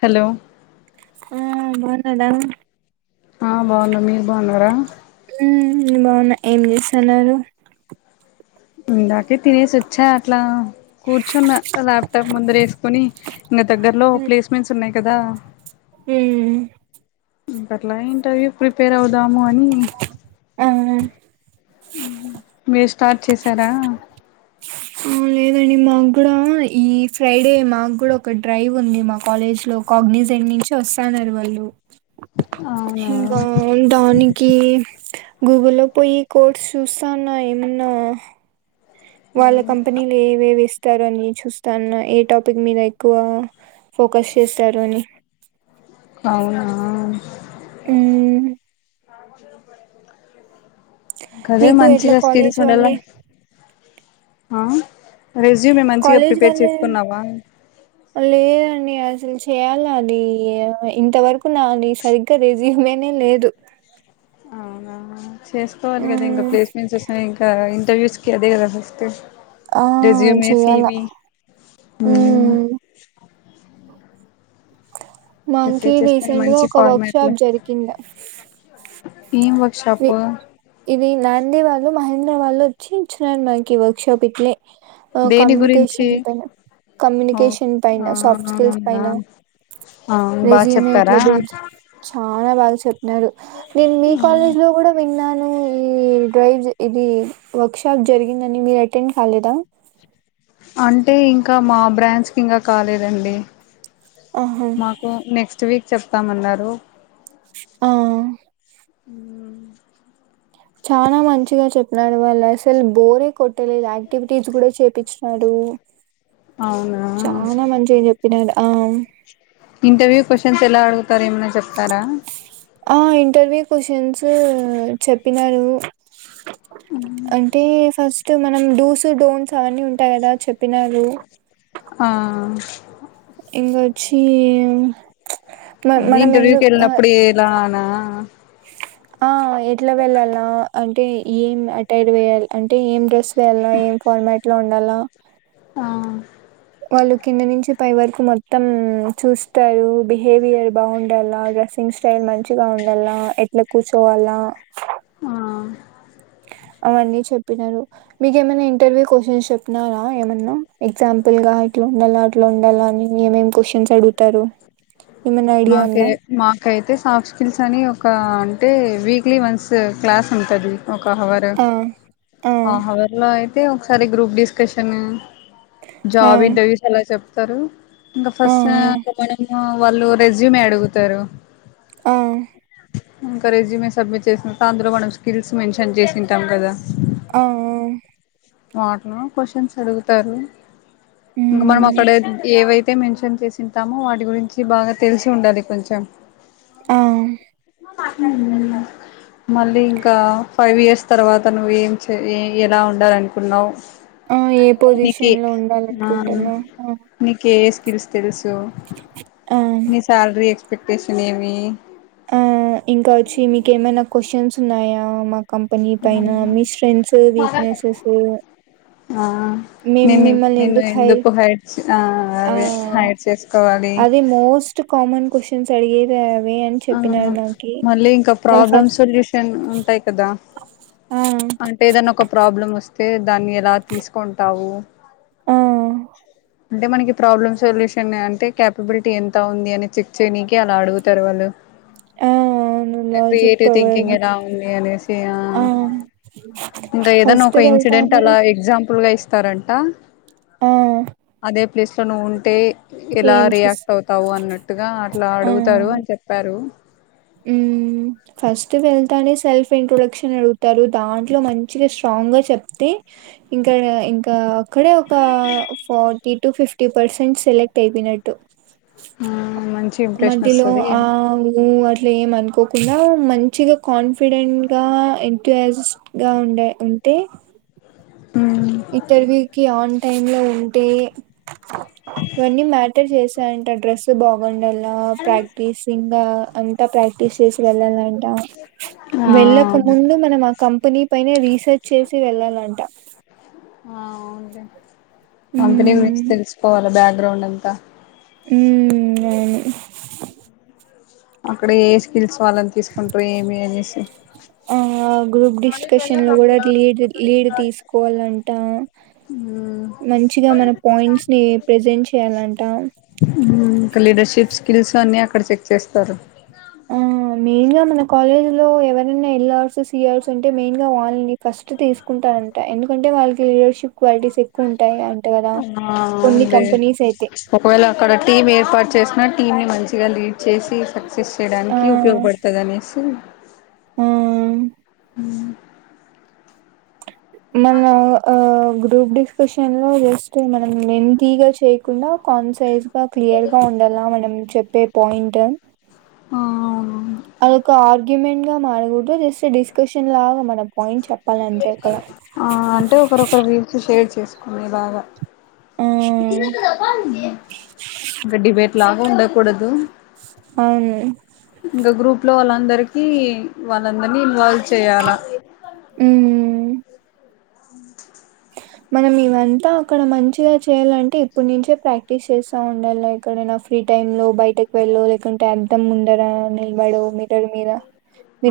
Hollow అహ్ బావున్నదా. ఆహ్ బాగున్న మీరు బాగున్నారా. ఉమ్మ్ బావున్న ఏం చేస్తున్నరు ఇందాకె తినేసి వచ్చా అట్లా కూర్చున్న లాప్టాప్ ముందర ఏసుకొని ఇంగ దగ్గరలో ప్లేస్మెంట్స్ ఉన్నాయి కాదా ఉమ్మ్ ఉం ఇంకట్ల ఇంటర్వ్యూ ప్రిపేర్ అవుదాము అని అవునా మీరు స్టార్ట్ చేసారా ఊ లేదండి మాకు గుడా ఈ ఫ్రైడే మాకు గుడా ఒక డ్రైవ్ ఉంది మా కాలేజ్ లో కాగ్నీజెంట్ నుంచి వస్తాన్నారు వాళ్ళు [unintelligible] ఇంకా దానికి గూగుల్లో పొయ్యి కోడ్స్ చూస్తాన్నా ఏము నా వాళ్ళ కంపెనీల ఎవేవి ఇస్తారు అని చూస్తాన్నా ఏ టాపిక్ మీద ఎక్కువ ఫోకస్ చేస్తారు అని అవునా ఊహూ కదే మీకు ఎట్లా మంచిగా స్కిల్స్ కాలేజ్ ఉండాల వాళ్ళే ఆ రెజ్యూమే మంచిగా కాలేజ్ ప్రిపేర్ వాళ్ళే చేసుకున్నావా లేదండి అసలు చేయాలి అది ఇంతవరకూ నాది సరిగ్గా రెస్ జ్యూమే నే లేదు అవునా చేసుకోవాలి గదా ఇంగ హ్మ్ ప్లేస్మెంట్స్ వస్తున్నాయి ఇంక ఇంటర్వ్యూస్ కి అదే గదా ఫస్టు ఆ రెస్యూమే సి చెయ్యాల వి ఉమ్మ్ హ్మ్ మాకి ప్రిపేర్ చేస్తాను రీసెంట్ గా మంచి ఒక వర్క్ ఫార్మాట్ లో షాప్ జరిగిండే ఏం వర్క్ షాపు ఈ నాంది వాళ్ళు మహేంద్ర వాళ్ళు వచ్చి ఇచ్చినార్ మాకి వర్క్ షాప్ ఇట్లే ఓ దేని గురించి కమ్యూనికేషన్ పైన ఓ కమ్యూనికేషన్ పైన సాఫ్ట్ స్కిల్స్ అవునా పైన ఆ బాగా రెస్యూమే చెప్పారా ఇట్లా బిల్ట్ చాలా బా బాగా చెప్పినారు నేను మీ కాలేజ్ లో గూడా విన్నాను ఈ డ్రైవ్స్ ఇది వర్క్ షాప్ జరిగింది అని మీరు అటెండ్ కాలేదా అంటే ఇంక మా బ్రాంచ్ కింగా కాలేదండి ఆహా మాకు నెక్స్ట్ వీక్ చెప్తాం అన్నారు ఆ ఊ చానా మంచిగా చెప్పినారు వాళ్ళసలే బోరే కొట్టలేదు యాక్టివిటీస్ గూడా చేపిచ్చినాడు అవునా చాలా మంచిగా చెప్పినాడు ఆం ఇంటర్వ్యూ క్వషన్స్ ఎలా అడుగుతారు ఏమన్నా చెప్తారా ఆ ఇంటర్వ్యూ క్యూస్షన్సు చెప్పినారు అంటే ఫస్ట్ మనం డుసు డోన్స్ అవన్నీ ఉంటాయి కదా చెప్పినారు ఆ ఇంగొచ్చి మ అది మనం ఎందు ఇంటర్వ్యూకి ఆ వెళ్ళినప్పుడు ఎలానా ఆ ఎట్లా వెళ్ళాలా అంటే ఏం అటైర్ వేయాల్ అంటే ఏం డ్రెస్ వేయాల ఏం ఫార్మాట్ లో ఉండాల ఆ వాళ్ళు కింద నుంచి పై వరకూ మొత్తం చూస్తారు బిహేవియర్ బావుండాల డ్రస్సింగ్ స్టైల్ మంచిగా ఉండాల ఎట్లా కూర్చోవాల ఆ అవన్నీ చెప్పినారు మీకు ఏమన్నా ఇంటర్వ్యూ కొషన్స్ చెప్పినారా ఏమన్నా ఎగ్సాంపుల్ గా ఇంట్లుండాలా అంట్లుండాలా అని యేమేం క్వొషన్స్ అడుగు మాకే మాకైతే సాఫ్ట్ స్కిల్స్ అని ఒక అంటే వీక్లీ వన్స్ క్లాస్ ఉంటది ఒక హవరు ఆ ఆ హవర్లో ఐతే ఒకసారి గ్రూప్ డిస్కర్షను ఆ జాబ్ ఇంటర్వ్యూస్ అలా చెప్తారు ఇంకా ఆ ఫస్ అయినా వాళ్ళు రెజ్యూమే అడుగుతారు ఆ ఇంకా రేజ్యుమె సబ్మిట్ చేసింటే అందులో మనం స్కిల్స్ మెన్షన్ చేసింటాం కదా ఆ ఆమ్ వాట్లో క్వశ్చన్స్ అడుగుతారు ఇంకా మనం మ్మ్ అక్కడ ఏవైతే తే మెన్షన్ చేసింటామో వాటి గురించి బాగా తెలుసుండాలి కొంచం ఆమ్ ఉమ్ మళ్ళీ ఇంకా ఫైవ్ ఇయర్స్ తరువాత నువు ఏం చేయ్ ఎలా ఉండాలనుకున్నావ్ ఆ ఏ నీకే పొజిషన్ లో ఆ ఉండాలనుకుంటున్నావ్ ఆ నీకే ఎస్క్ స్కిల్స్ తెలుసు ఆ నీ సాలరీ ఎక్సపెక్టషన్ ఏమి ఆ ఇంకా వచ్చి మీకేమైనా క్వశ్చన్స్ ఉన్నాయా మా కంపెనీ పైన మీ స్ట్రెన్సు వీక్నెసెస్ ఆ మేము నిన్ని మిమ్మల్ని నిన్ను హైర్ ఎందుకు హైడ్స్ ఆ ఆ అవే హైడ్ చేసుకోవాలి అదే మోస్ట్ కామన్ క్వశ్చన్స్ అడిగిదే ఆ మళ్ళీ ఇంకా మళ్ళ ప్రాబ్లమ్ ఫస్ట్ సొల్యూషన్ ఉంటాయి కదా ఆ అంటే ఏదన్న ఒక ప్రాబ్లం వాస్ తే దాన్ని ఎలా తీసుకుంటావు ఆ అంటే మనకి ప్రాబ్లమ్ సొల్యూషన్ అంటే క్యాపబుల్టీ ఎంత ఉంది అని చెక్ చేయనికి అలా అడుగుతారు వాళ్ళు ఆ అవును ఏ ఇంగా లాజిక్ క్రియేటివ్ పవర్ థింకింగ్ ఎలా ఉంది అనేసి ఆ ఇంకా ఏదన్నా ఫస్ట్ ఒక ఇ ఇన్సిడెంట్ వెళ్తానే అలా ఎక్సమ్పల్గా ఇస్త తరంట ఆ అదే ప్లేస్ లో నువుంటే ఏలా ఏం చేస్ రియాక్టవుతావు అన్నట్టుగా అట్లా అడుగుతారు అని చెప్పారు ఉమ్ ఫస్ట్ వెళ్తానే సెల్ఫ్ ఇంట్రోడక్షన్ అడుగుతారు దాంట్లో మంచిగా స్ట్రాంగ్ గా చెప్తే ఇంకా ఇంకా అక్కడే ఒక forty to fifty percent select అయిపోయిన నెట్టు ఆ మంచి ఇంప్రెషన్ మధ్యలో వస్తది ఆ ఊ అట్లే ఏం అనుక్ కోకుండా మంచిగా కాన్ఫిడెంట్ గా ఎంట్యుయక్సిజ్ గా ఉండే ఉంటే [unintelligible] ఇంటరవ్యూకి ఆన్ టైములో ఉంటే ఇవన్నీ మ్యాటర్ చేసా ఆ డ్రెస్ బాగుండాలి ఆ ప్రాక్టీస్ ఇంగా అంతా ప్రాక్టీస్ చేసి వెళ్ళాలంటా ఆ వెళ్ళక అవును. ముందు మనం ఆ కంపెనీ పైనే రీసెర్చ్ చేసి వెళ్ళాలంటా ఆ అవున్లే కంపెనీ గురించి మ్మ్ తెలుసుకోవాలా బ్యాగ్రౌండ్ అంతా ఉమ్ అవును అక్కడ ఏ స్కిల్స్ వాళ్ళని తీసుకుంటారు ఏమి అనేసి ఆ గ్రూప్ డిస్కషన్ లో కూడా లీడ్ లీడు తీసుకోవాలంట ఉమ్ మంచిగా మన పాయింట్స్ని ప్రెజెంట్ చేయాలంట ఇంకా లీడర్షిప్ స్కిల్స్ అన్నీ అక్కడ చెక్ చేస్తారు ఆ మెయిన్ గా మన కాలేజీ లో ఎవరైనా వెళ్లర్ సిఆర్స్ అంటే మెయిన్ గా వాళ్ళని ఫస్ట్ తీసుకుంట అంట ఎందుకంటే వాళ్ళకి లీడర్షిప్ క్వాలిటీస్ ఎక్కువ ఉంటాయి అంట కదా అవునా కొన్ని అవునులే కంపెనీస్ అయితే పర్ చేసిన టీం ని మంచిగా లీడ్ చేసి సక్సెస్ ఆ చేయడానికి ఉపయోగపడుతుంది అనేసి ఆ ఉమ్ మళ్ళ ఆ గ్రూప్ డిస్కషన్ లో జస్ట్ మనం మెంతి గా చేయకుండా కాన్సైస్ గా క్లియర్ గా ఉ దెలా మనం చెప్పే పాయింట్ ఆ అవునవును అదొక ఆర్గ్యుమెంట్ గా మారకూడదు జస్ ట్ డిస్కషన్ లాగా మన పాయింట్ చెప్పాలి అంతే అక్కడ. మీలాగ. ఆ మ ఇంగ డిబేట్లాగా ఉండకూడదు. అవును అందరికి వాళ్ళందరినీ ఇన్వాల్వ్ చేయాల ఉమ్ మనం ఇవంతా అక్కడ మంచిగా చేయాలంటే ఇప్పుడు నుంచే ప్రాక్టీస్ చేస్తా ఉండాలి ఎక్కడైనా ఫ్రీ టైమ్ లో బయటకు వెళ్ళో లేకుంటే, అద్దం ముందరా నిలబడో మీర్రర్ మీద,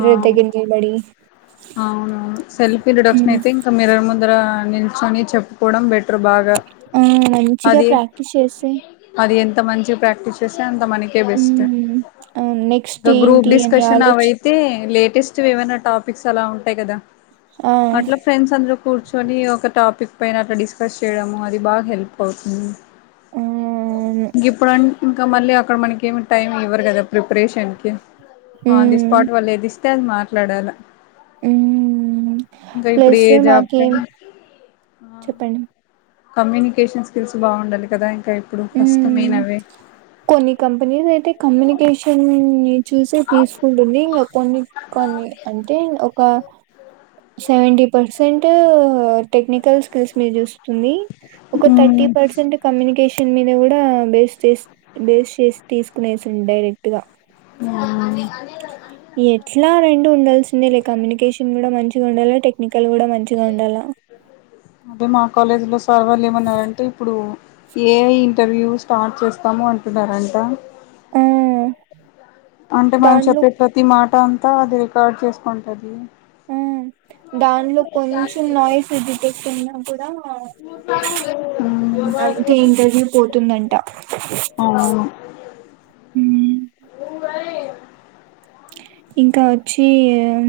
ఆ దగ్గర నిలబడి అవునవును సెల్ఫ్ ఇంట్రడక్షన్ ఉమ్. అయితే ఇంకా మిర్రర్ ముందరా నిల్చోని చెప్పుకోవడం బెటర్ బాగా ఆ మంచిగా అది ప్రాక్టీస్ చేస్తే అది ఎం త మంచిగ ప్రాక్టీస్ చేస్తే అంత మనకే బెస్ట్ హ్మ్. అవును. నెక్స్ట్ దు గ్రూప్ ఏంటి అని డిస్కషన్ అవై ఆలోచి తే లేటెస్ట్ ఏమైనా టాపిక్స్ అలా ఉంటాయి కదా ఆ! అట్లా ఫ్రెండ్స్ అందరు కూర్చొని ఒక టాపిక్ పైన అట్లా డిస్కస్ చేయడము అది బాగా హెల్ప్ అవుతుంది. అవును. గిప్పుడం ఇంకా మళ్ళీ అక్కడ మనకి ఏమి టైం ఇవ్వరు కదా preparation on the hmm. Spot వాళ్ళు ఏది ఇస్తే అది మాట్లాడాల హ్మ్. ఇగో ఇప్పుడు ప్లస్ ఏ మాకేం జాబ్కాయిన ఆ చెప్పండి. కమ్యూనికేషన్ స్కిల్స్ బాగుండాలి కదా ఇంకా ఇప్పుడు ఫస్ట్ మెయిన్ హ్మ్. అవే. కొన్ని కంపెనీస్ అయితే కమ్యూనికేషన్ ని చూసి తీసుకుంటుంది ఇంకా కొన్ని కొన్ని అంటే ఒక సెవెంటీ పర్సెంటూ టెక్నికల్ స్కిల్స్ నీ చూస్తుంది. ఒక థర్టీ పర్సెంట్ కమ్యూనికేష న్ని కూడా బేస్ చేస్ బేస్ చేసి తీసుకునేసింది డైరెక్ట్ గా. అదే ఎట్లా రెండు ఉండాల్సిందేలే కమ్యూనికేషన్ కూడా మంచి టు ఉండాలా, టెక్నికల్ కూడా మంచిగ ఉండాలా. పవర్లు ఏమన్నారంటే ఇప్పుడు ఏ ఇంటర్వ్యూ స్టార్ట్ చేస్తామో అంటున్నారంటా ఆ అంటే మనం దాంట్లో చెప్పే ప్రతి మాట అంతా అది రికార్డ్ చేసుకుంటది. దాన్లో కొంచెం నాయిస్ డిటెక్ట్ అయినా కూడా మ్మ్ అయితే ఇంటర్వ్యూ పోతుందంట మ్మ్. ఉంగనే ఇంకా ఒచ్చీ మ్మ్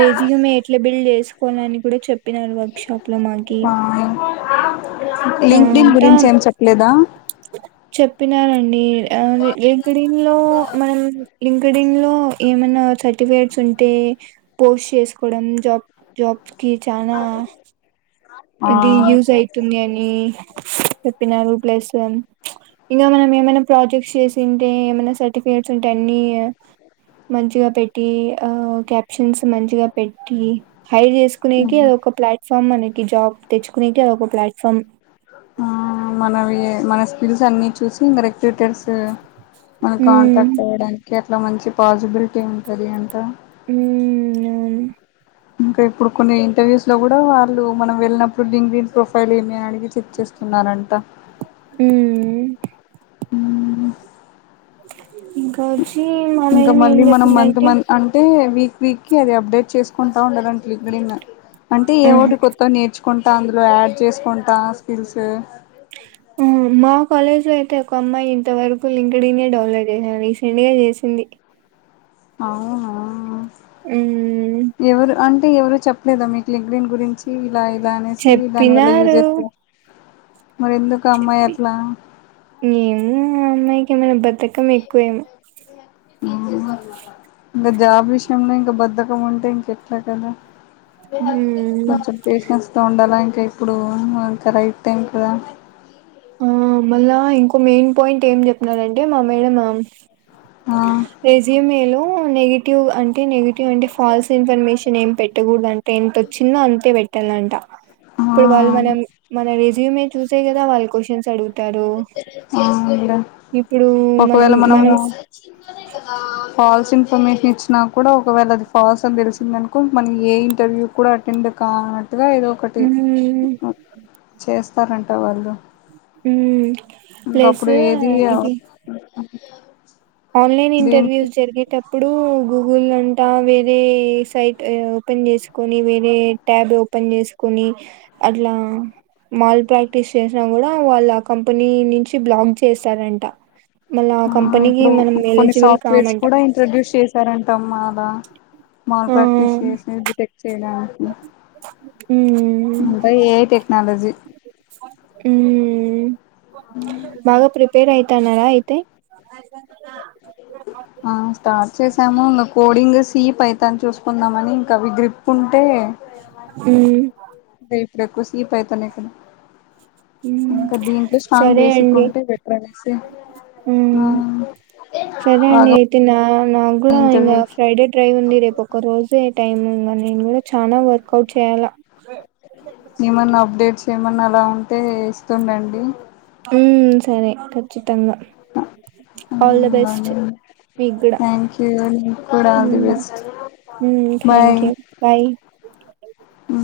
డేస్యుమ్ ఎట్లా బిల్డ్ చేసుకోలని కూడా చెప్పినరు వర్క్షాప్ లో మాకి. ఆ లింక్డిన్ అంతా గురించి ఏం చెప్పలేదా? చెప్పినారండి ఆ లింక్డిన్ లో మనం లింక్డిన్ లో ఏమైనా సర్టిఫికేట్స్ ఉంటే పోస్ట్ చేసుకోవడం జాబ్ జాబ్ కి చానా ఆ ఇదీ యూజ్ అయితుందనీ చెప్పినా రు ప్లస్ ప్చ్ ఇంగా మనం ఏమైనా ప్రాజెక్ట్స్ చేసింటే ఏమన సర్టిఫికేట్ అంటే అన్నీ మంచిగా పెట్టి ఆ క్యాప్షన్స్ మంచిగా పెట్టీ హైడ్ చేసుకునేకి మ్మ్ అది ఒక ప్లాట్ఫామ్ అనే తెచ్చుకునేకీ అదొక ప్లాట్ఫామ్ ఆ మనవి మన స్కిల్స్ అన్ని చూసి మరె డిటైల్స్ మనకు ఉమ్ కాంటాక్ట్ అవ్వడానికి అట్లా మంచి పాజిబిలిటీ ఉంటంది అంటా. ఉమ్ అవును ఇంకా ఇప్పుడు కొన్ని ఇంటర్వ్యూస్ లో కూడా వాళ్ళు మనం వెళ్ళినప్పుడు లింక్డ్ ఇన్ ప్రొఫైల్ ఏమి అడిగి చర్చిస్తున్నారంట. మ్ ఇంకా వచ్చి మా ఇంకా మేడం ఏం మళ్ళీ మనం మంత్ చెప్పిందంటే మంత్ అంటే వీక్ వీక్ కి అది అప్డేట్ చేసుకుంటా ఉండాలంట. లింక్డ్ ఇన్ అంటే ఆ ఏవో ఒకటి కొత్తవి నేర్చు కుంటా అందులో యాడ్ చేసుకుంటా, స్కిల్స్. మా కాలేజ్ లో అయితే ఒక అమ్మాయి ఇంత వరకు లింకెడ్ఇన్నే డౌన్లోడ్ చేయలే, రీసెంట్ గా చేసింది. అవునా ఎవరు అన్ అంటే, ఎవరు చెప్పలేదా మీకు లింక్డ్ ఇన్ గురించి ఇలా ఇలా అనేసి దాని వల్ల చెప్పినారు యూజస్ చెప్పి. ఏమో, ఆ అమ్మాయికి ఏమన్న బద్దకం ఎక్కువేమో! మ్ ఇంగ జాబ్ విషయంలో ఇంక బద్దకం ఉంటే, ఇంకెట్ల కదా! కొంచం పేషన్స్ తో ఉండాల ఇం క ఇప్పుడు ఇన్ ఇంక రైట్ టైం కదా! ఊ అమ్మయ్య, ఇంకో మెయిన్ పాయింట్ ఏం చెప్పినారంటే మా మేడము ఆ రెసుమేలో నెగిటివ్ అంటే నెగె టీవ్ అంటే, ఫాల్స్ ఇన్ఫర్మేషన్ ఏం పెట్టకూడదంట. ఎంతొచ్చిందో అంతే పెట్టాలంట. ఆ ఇప్పుడు వాళ్ళు మనం మన రిజ్యూమే చూసే కదా వాళ్ళు క్వషన్స్ అడుగుతారు. అవునులె. ఇప్పుడు మనం ఒకవేళ మనము మనం ఫాల్స్ ఇన్ఫర్మేషన్ ఇచ్చినా కూడ, ఒకవేళ అది ఫాల్స్ అని తెలిసిందనుకో, మల్లి ఏ ఇంటర్వ్యూ కి కూడ అటెండ్ కానట్టుగా ఏదో ఒకటి మ్మ్ చేస్తారంట వాళ్ళు. మ్ ఇంకప్పుడు ఏది ఆన్లైన్ దీనికి ఇంటర్వ్యూస్ జరిగేటప్ ప్పుడు గూగుల్ అంటా వేరే సైట్ ఓపెన్ చేసుకొని, వేరే ట్యాబ్ ఒ పన్ చేసుకొని, అట్లా మాల్ ప్రాక్టీస్ చేసినా కూడ, వాళ్ ఆ కంపెనీ నుంచి బ్లాక్ చేస్తారంట. మల్లా ఆ కంపనీ, ఇప్పుడు కొన్ని సాఫ్ట్వేర్స్ కూడా ఇంట్రొడ్యూస్ చేశారంటమ్మా ఆడ. మాల్ ఆ ప్రాక్టీస్ చేసి డిటెక్ట్ చేయడానికి. మ్మ్ అంతా ఏఐ టెక్నాలజీ. మ్ బాగ ప్రిపేర్ అయితాన్నారా అయితే? ఆ స్టార్ట్ చేస్ ఏమన్న కోడింగు, సీ, పైథాన్ చూసుకుందామని, ఇంక అవి గ్రిప్ ఉన్ మ్ అదే ఇప్పుడు ఎక్కువ సి, పైథాన్ ఎ కదా! మ్మ్ ఇంక దీంట్లో స్ట్రాంగ్ సరే బేసిక్ అండి ఉంటే బెటర్ అనేసి, ఆ మ్మ్ సరే అండి బాగా అయితే నా నాక్ కూడ ఇంకా ఇంటర్వ్యూకి ఫ్రైడే డ్రైవ్ ఉంది. రేపు ఒక్క రోజే టైమ్. ఇంక నేను కూడా చాన వర్క్ కౌట్ చేయాల. ఏమన్నా అప్డేట్స్ ఏమన్నా అలా ఉంటే ఇస్తుండండి ఉమ్ సరే కచ్చితంగ. మ్ బాగు కూడా థ్యాంక్ యు. మీకు కూడ all the best. Hmm thank you. Bye. ఆ